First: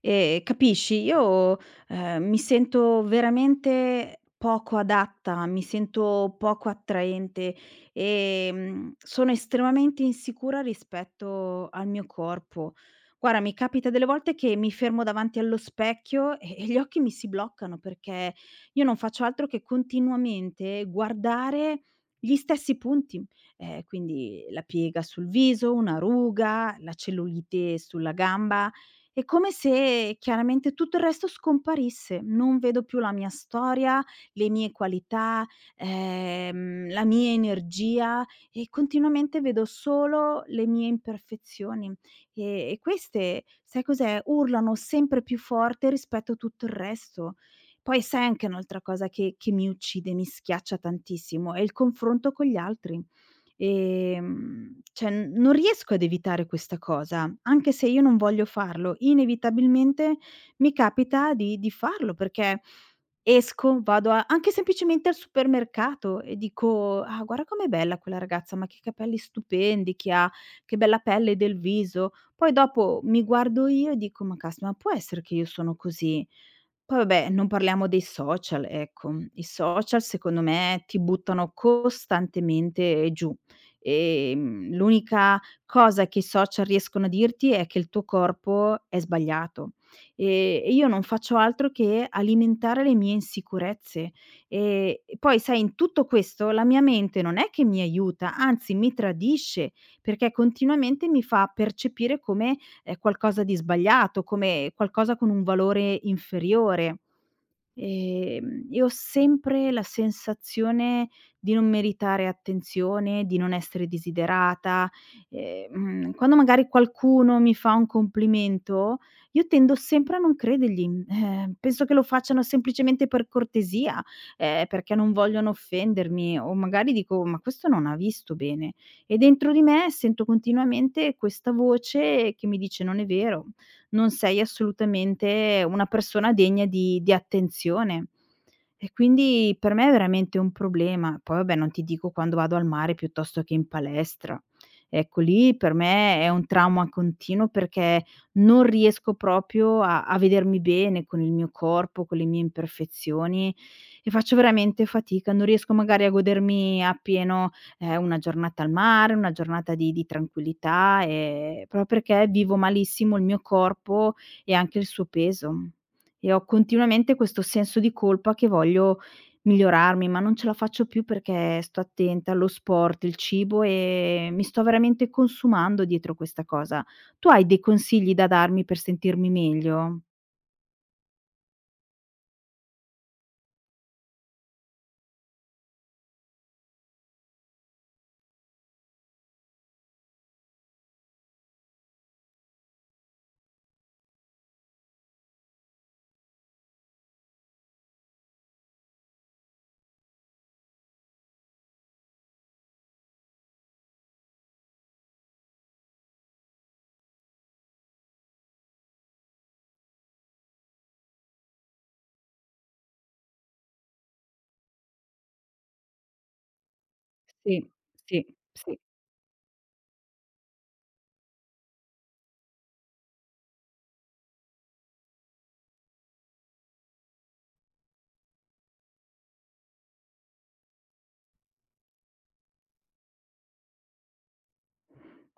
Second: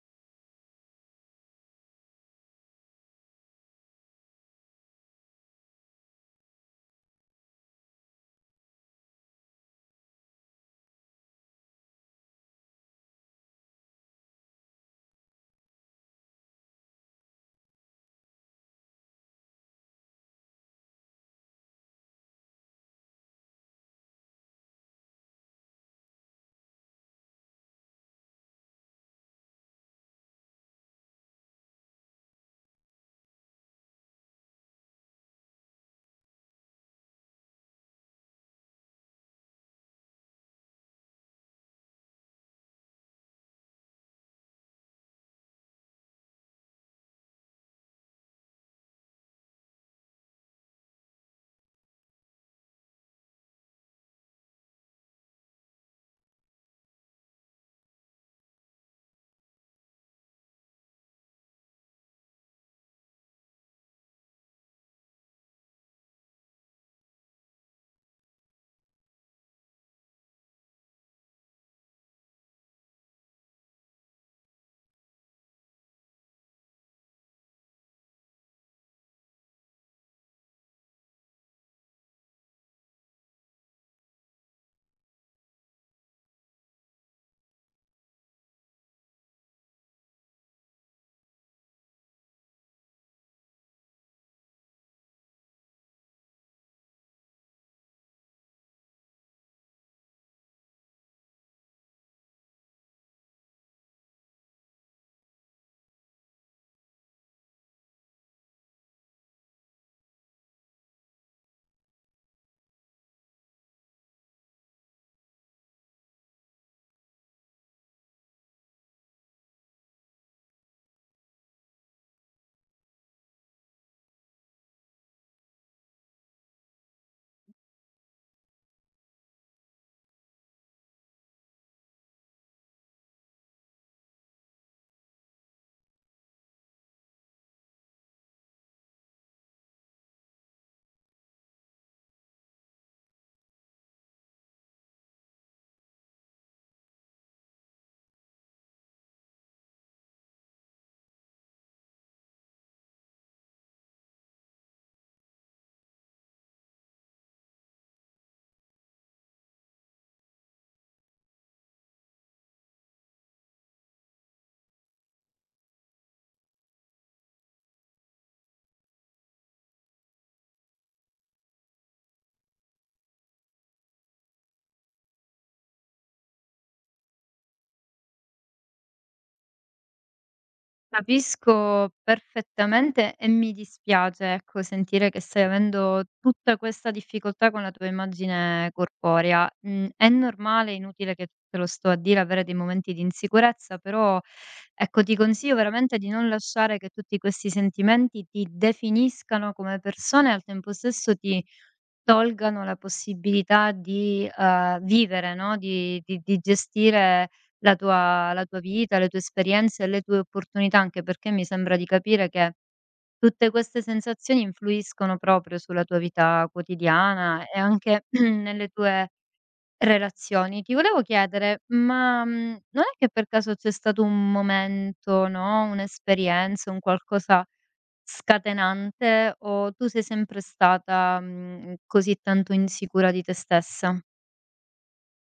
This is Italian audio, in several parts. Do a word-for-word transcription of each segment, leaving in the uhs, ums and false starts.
Ehm, capisci? Io, ehm, mi sento veramente poco adatta, mi sento poco attraente, ehm, sono estremamente insicura rispetto al mio corpo. Guarda, mi capita delle volte che mi fermo davanti allo specchio e e gli occhi mi si bloccano, perché io non faccio altro che continuamente guardare gli stessi punti. Ehm, quindi la piega sul viso, una ruga, la cellulite sulla gamba è come se chiaramente tutto il resto scomparisse. Non vedo più la mia storia, le mie qualità, ehm, la mia energia e continuamente vedo solo le mie imperfezioni. E, e queste, sai cos'è? Urlano sempre più forte rispetto a tutto il resto. Poi sai anche un'altra cosa che, che mi uccide, mi schiaccia tantissimo, è il confronto con gli altri. Ehm, cioè non riesco ad evitare questa cosa, anche se io non voglio farlo, inevitabilmente mi capita di di farlo perché esco, vado a anche semplicemente al supermercato e dico: "Ah, guarda com'è bella quella ragazza, ma che capelli stupendi che ha, che bella pelle del viso". Poi dopo mi guardo io e dico: "Ma caspita, ma può essere che io sono così?" Poi vabbè, non parliamo dei social, ecco. I social secondo me ti buttano costantemente giù. Ehm, l'unica cosa che i social riescono a dirti è che il tuo corpo è sbagliato. E e io non faccio altro che alimentare le mie insicurezze. Ehm, e poi sai in tutto questo la mia mente non è che mi aiuta, anzi mi tradisce, perché continuamente mi fa percepire come ehm, qualcosa di sbagliato, come qualcosa con un valore inferiore. Ehm, e ho sempre la sensazione di non meritare attenzione, di non essere desiderata. Ehm, quando magari qualcuno mi fa un complimento, io tendo sempre a non credergli. Eh, penso che lo facciano semplicemente per cortesia, ehm, perché non vogliono offendermi o magari dico: "Ma questo non ha visto bene". E dentro di me sento continuamente questa voce che mi dice: "Non è vero", non sei assolutamente una persona degna di di attenzione. E quindi per me è veramente un problema. Poi vabbè, non ti dico quando vado al mare piuttosto che in palestra. Ecco, lì per me è un trauma continuo perché non riesco proprio a a vedermi bene con il mio corpo, con le mie imperfezioni e faccio veramente fatica, non riesco magari a godermi appieno è una giornata al mare, una giornata di di tranquillità, ehm, proprio perché vivo malissimo il mio corpo e anche il suo peso. E ho continuamente questo senso di colpa che voglio migliorarmi, ma non ce la faccio più perché sto attenta allo sport, il cibo e mi sto veramente consumando dietro questa cosa. Tu hai dei consigli da darmi per sentirmi meglio? Capisco perfettamente e mi dispiace, ecco, sentire che stai avendo tutta questa difficoltà con la tua immagine corporea. Mm, è normale, è inutile che te lo sto a dire, avere dei momenti di insicurezza, però ecco, ti consiglio veramente di non lasciare che tutti questi sentimenti ti definiscano come persona e al tempo stesso ti tolgano la possibilità di, uhm, vivere, no, di di di gestire la tua la tua vita, le tue esperienze e le tue opportunità, anche perché mi sembra di capire che tutte queste sensazioni influiscono proprio sulla tua vita quotidiana e Sì, anche sì, nelle sì. tue relazioni. Ti volevo chiedere, ma, mhmm, non è che per caso c'è stato un momento, no, un'esperienza, un qualcosa scatenante o tu sei sempre stata, mhmm, così tanto insicura di te stessa?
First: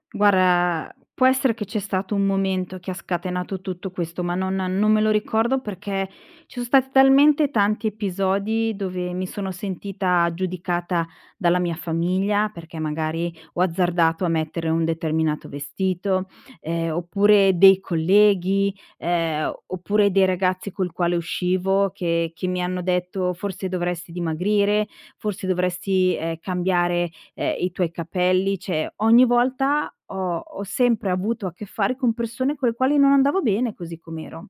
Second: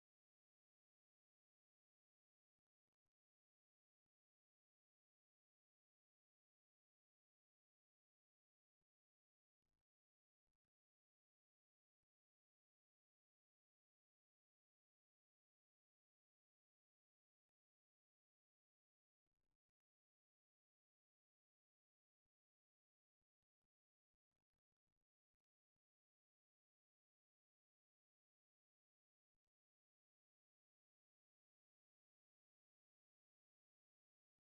Guarda, può essere che c'è stato un momento che ha scatenato tutto questo, ma non non me lo ricordo perché ci sono stati talmente tanti episodi dove mi sono sentita giudicata dalla mia famiglia, perché magari ho azzardato a mettere un determinato vestito, ehm, oppure dei colleghi, ehm, oppure dei ragazzi col quale uscivo che che mi hanno detto: "Forse dovresti dimagrire, forse dovresti, ehm, cambiare ehm, i tuoi capelli", cioè ogni volta ho ho sempre avuto a che fare con persone con le quali non andavo bene così com'ero.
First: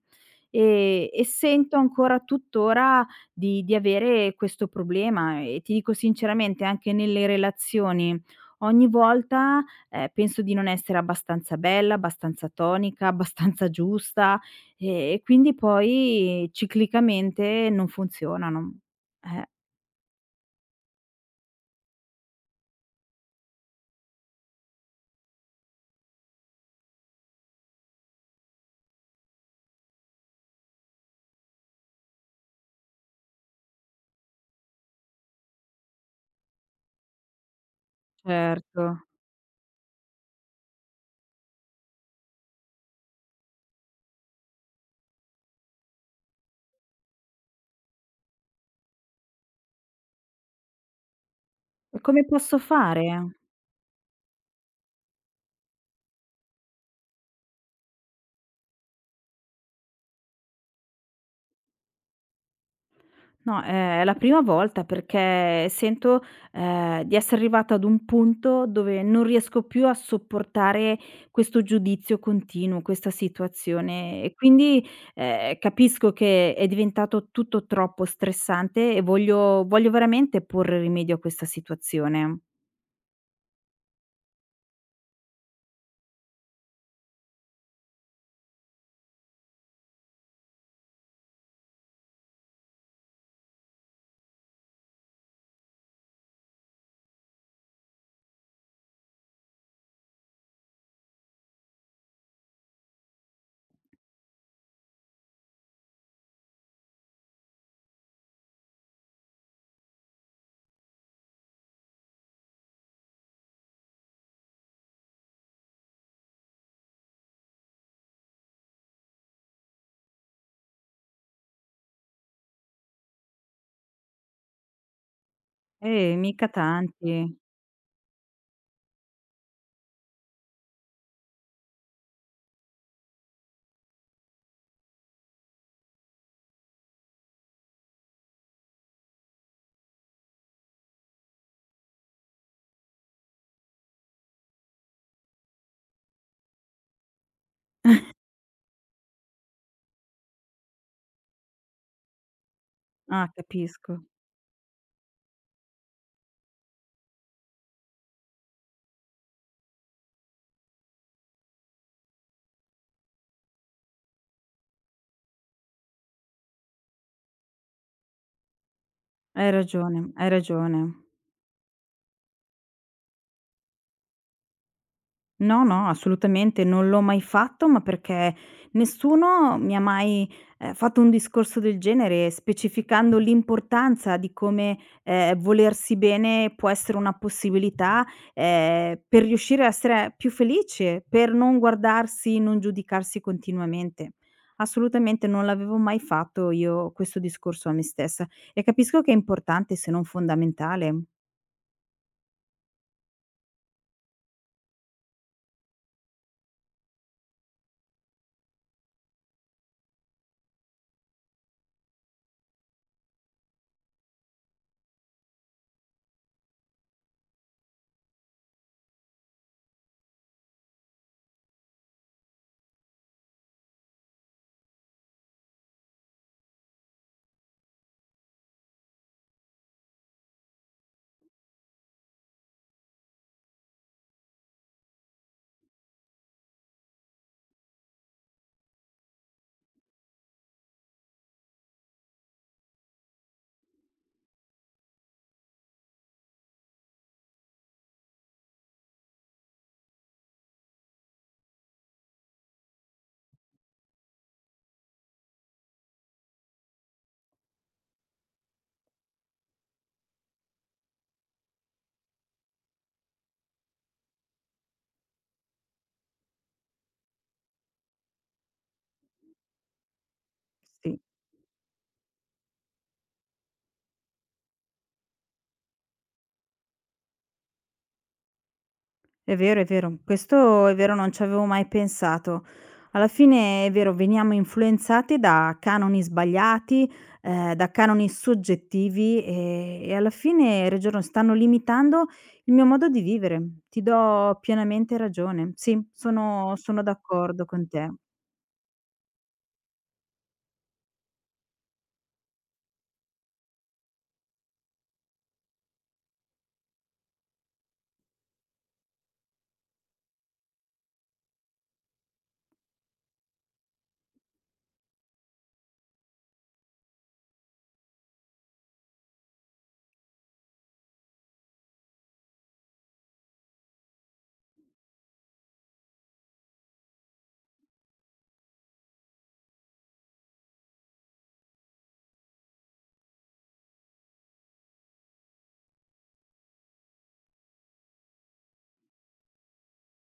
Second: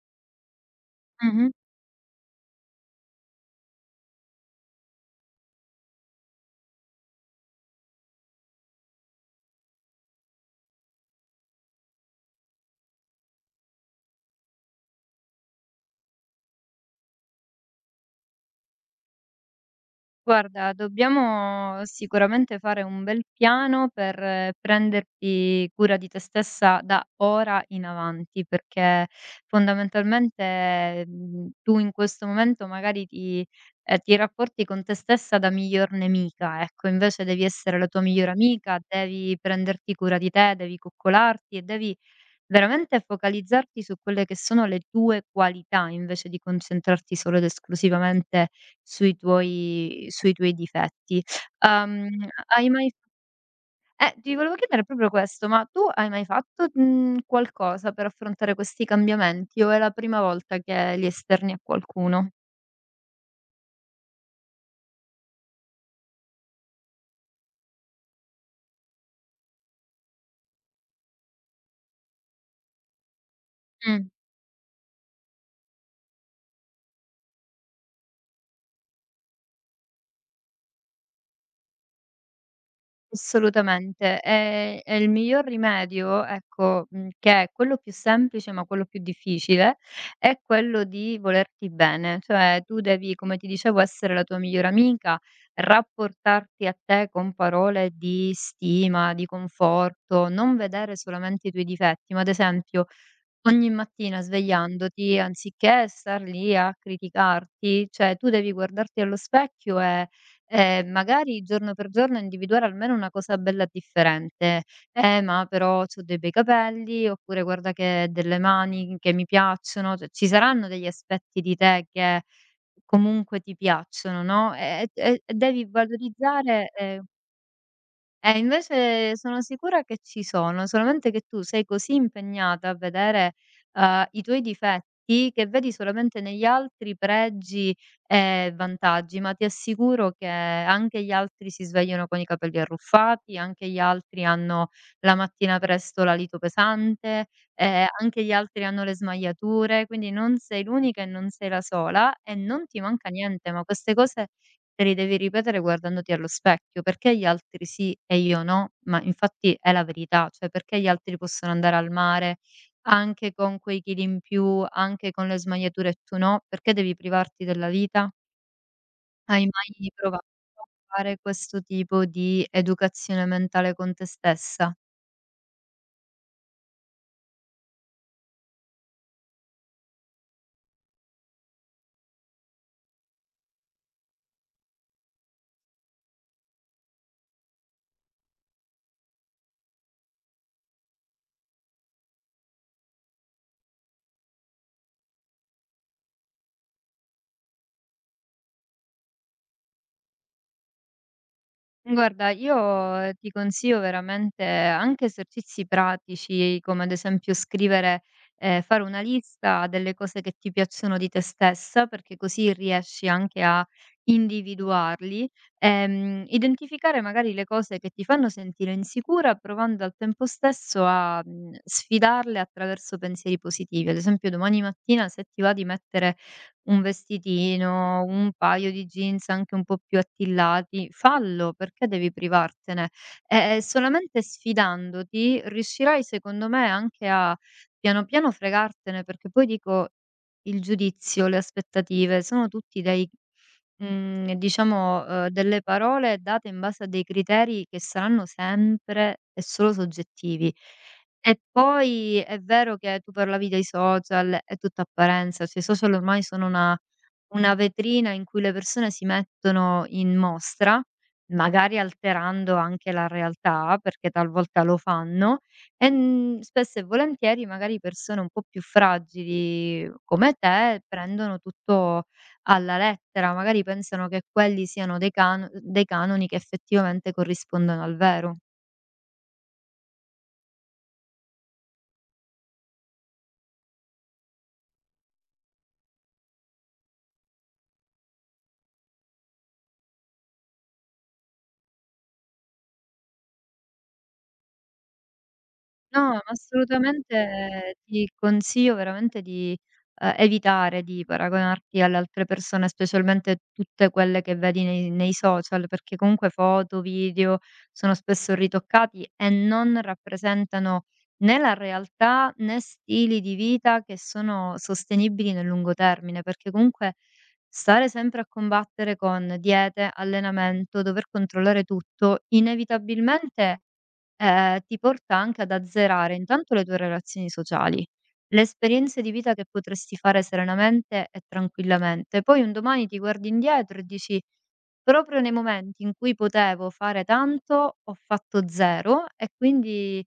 E e Mh-mh. sento ancora tuttora di di avere questo problema e ti dico sinceramente anche nelle relazioni, ogni volta, ehm, penso di non essere abbastanza bella, abbastanza tonica, abbastanza giusta, e e quindi poi ciclicamente non funzionano. Eh, Guarda, dobbiamo sicuramente fare un bel piano per eh, prenderti cura di te stessa da ora in avanti, perché fondamentalmente mh, tu in questo momento magari ti, eh, ti rapporti con te stessa da miglior nemica, ecco, invece devi essere la tua migliore amica, certo. devi prenderti cura di te, devi coccolarti e devi veramente focalizzarti su quelle che sono le tue qualità, invece di concentrarti solo ed esclusivamente sui tuoi sui tuoi difetti. E come Uhm, posso hai mai fare? eh, ti volevo chiedere proprio questo, ma tu hai mai fatto, mhmm, qualcosa per affrontare questi cambiamenti o è la prima volta che li esterni a qualcuno? No, eh, è la prima volta perché sento, ehm, di essere arrivata ad un punto dove non riesco più a sopportare questo giudizio continuo, questa Mh. situazione e quindi, ehm, capisco che è diventato tutto troppo stressante e voglio voglio veramente porre rimedio a questa situazione. Assolutamente. Ehm, e il miglior rimedio, ecco, mhmm, che è quello più semplice, ma quello più difficile, è quello di volerti bene. Cioè, tu devi, come ti dicevo, essere la tua migliore amica, rapportarti a te con parole di stima, di conforto, non vedere solamente i tuoi difetti, ma ad esempio ogni mattina svegliandoti, anziché star lì a criticarti, cioè tu devi guardarti allo specchio e, ehm, magari giorno per giorno individuare almeno una cosa bella differente. "Eh, ma però c'ho dei bei capelli", oppure "Guarda che ho delle mani che mi piacciono", cioè ci saranno degli aspetti di te che comunque ti piacciono, no, e e e devi Eh, mica valorizzare, ehm tanti. eh, invece sono sicura che ci sono, solamente che tu sei così impegnata a vedere, uhm, i tuoi difetti, che vedi solamente negli altri pregi e vantaggi, ma ti assicuro che anche gli altri si svegliano con i capelli arruffati, anche gli altri hanno la mattina presto la lito pesante, ehm, anche gli altri hanno le smagliature, quindi non sei l'unica e non sei la sola e non ti manca Ah, niente, ma queste capisco. cose te li devi ripetere guardandoti allo specchio, perché gli altri sì e io no, ma infatti è la verità, cioè perché gli altri possono andare al mare anche con quei chili in più, anche con le smagliature e tu no, perché devi privarti della vita? Hai Hai mai ragione, provato hai a ragione. fare questo tipo di educazione mentale con te stessa? No, no, assolutamente non l'ho mai fatto, ma perché nessuno mi ha mai, ehm, fatto un discorso del genere, specificando l'importanza di come, ehm, volersi bene può essere una possibilità, ehm, per riuscire a essere più felice, per non guardarsi, non giudicarsi continuamente. Assolutamente non l'avevo mai fatto io questo discorso a me stessa e capisco che è importante se non fondamentale. Guarda, io eh, ti consiglio veramente anche esercizi pratici, come ad esempio scrivere, ehm, fare una lista delle cose che ti piacciono di te stessa, perché così riesci anche a individuarli. Ehm, identificare magari le cose che ti fanno sentire insicura, provando al tempo stesso a, mhmm, sfidarle attraverso pensieri positivi. Ad esempio domani mattina se ti va di mettere un vestitino, un paio di jeans anche un po' più attillati, fallo perché devi privartene. Eh, solamente sfidandoti riuscirai secondo me anche a piano piano fregartene, perché poi dico il giudizio, le aspettative sono tutti dei Mhmm, diciamo, uhm, delle parole date in base a dei criteri che saranno sempre e solo soggettivi. E poi è vero che tu parlavi dei social, è tutta apparenza, cioè i social ormai sono una una vetrina in cui le persone si mettono in mostra, magari alterando anche la realtà, perché talvolta lo fanno, e, mhmm, spesso e volentieri magari persone un po' più fragili come te Sì. prendono tutto alla lettera, magari pensano che quelli siano dei can dei canoni che effettivamente corrispondono al vero. È vero, è vero. Questo è vero, non ci avevo mai pensato. Alla fine è vero, veniamo influenzati da canoni sbagliati, ehm, da canoni soggettivi, e e alla fine regiono stanno limitando il mio modo di vivere. Ti do pienamente ragione. Sì, No, ma sono sono d'accordo con assolutamente te. ti consiglio veramente di, ehm, evitare di paragonarti alle altre persone, specialmente tutte quelle che vedi nei nei social, perché comunque foto, video sono spesso ritoccati e non rappresentano né la realtà, né stili di vita che sono sostenibili nel lungo termine, perché comunque stare sempre a combattere con diete, allenamento, dover controllare tutto, inevitabilmente ehm, ti porta anche ad azzerare intanto le tue relazioni sociali, le esperienze di vita che potresti fare serenamente e tranquillamente. Poi un domani ti guardi indietro e dici: "Proprio nei momenti in cui potevo fare tanto, ho fatto zero" e quindi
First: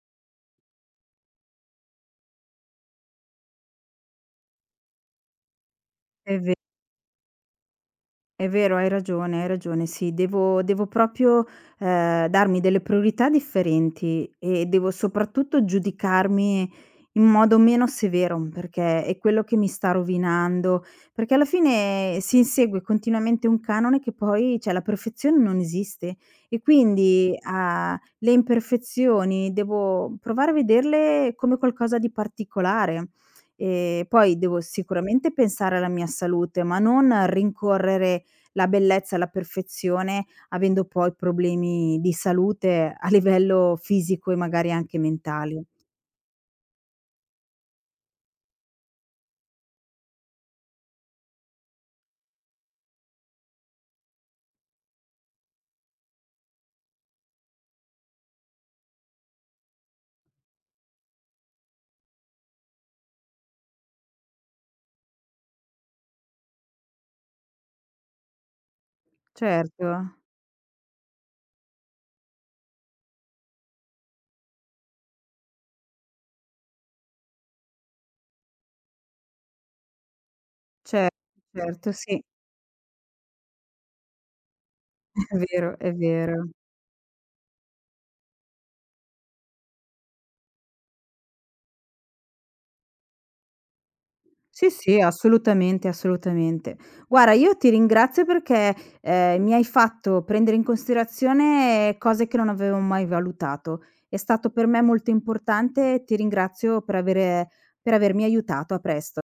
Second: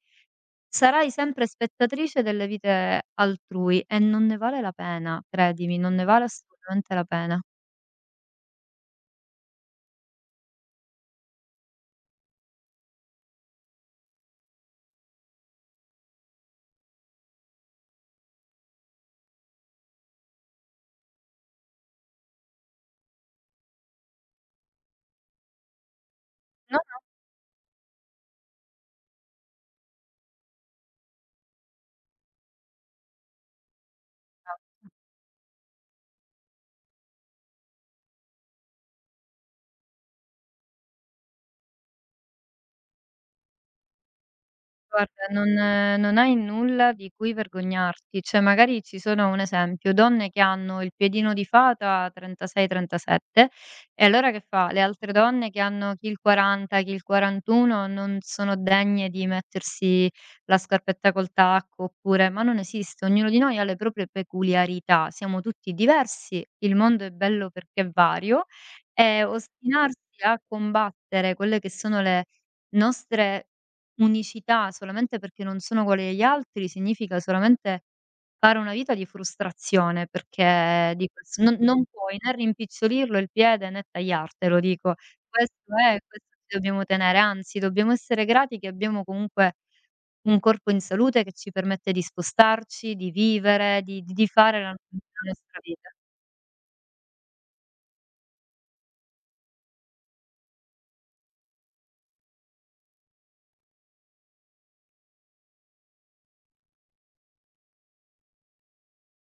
sarai sempre spettatrice delle vite altrui e non ne vale la pena, credimi, non ne vale È ve assolutamente la pena. È vero, hai ragione, hai ragione. Sì, devo devo proprio, ehm, darmi delle priorità differenti e devo soprattutto giudicarmi in modo meno severo, perché è quello che mi sta rovinando. Perché alla fine si insegue continuamente un canone che poi cioè la perfezione non esiste e No, no. quindi, uhm, le imperfezioni devo provare a vederle come qualcosa di particolare. E poi No. devo sicuramente pensare alla mia salute, ma non rincorrere la bellezza e la perfezione, avendo poi problemi di salute a livello fisico e magari anche Guarda, non mentali. non hai nulla di cui vergognarti, cioè magari ci sono un esempio, donne che hanno il piedino di fata trentasei, trentasette e allora che fa? Le altre donne che hanno chi il quaranta, chi il quarantuno non sono degne di mettersi la scarpetta col tacco oppure ma non esiste, ognuno di noi ha le proprie peculiarità, siamo tutti diversi, il mondo è bello perché è vario e Certo, ostinarsi a combattere quelle che sono le nostre unicità solamente perché non sono uguali agli altri, significa solamente fare una vita di frustrazione, perché cer di ques non non certo, puoi sì, né rimpicciolirlo il piede, né tagliartelo, dico. è Questo vero, è è, questo vero. ci dobbiamo tenere, anzi dobbiamo essere grati che abbiamo comunque un corpo in salute che ci permette di spostarci, di vivere, di di di fare Sì, la la sì, nostra assolutamente, vita. assolutamente. Guarda, io ti ringrazio perché, ehm, mi hai fatto prendere in considerazione cose che non avevo mai valutato. È stato per me molto importante e ti ringrazio per avere per avermi aiutato. A presto.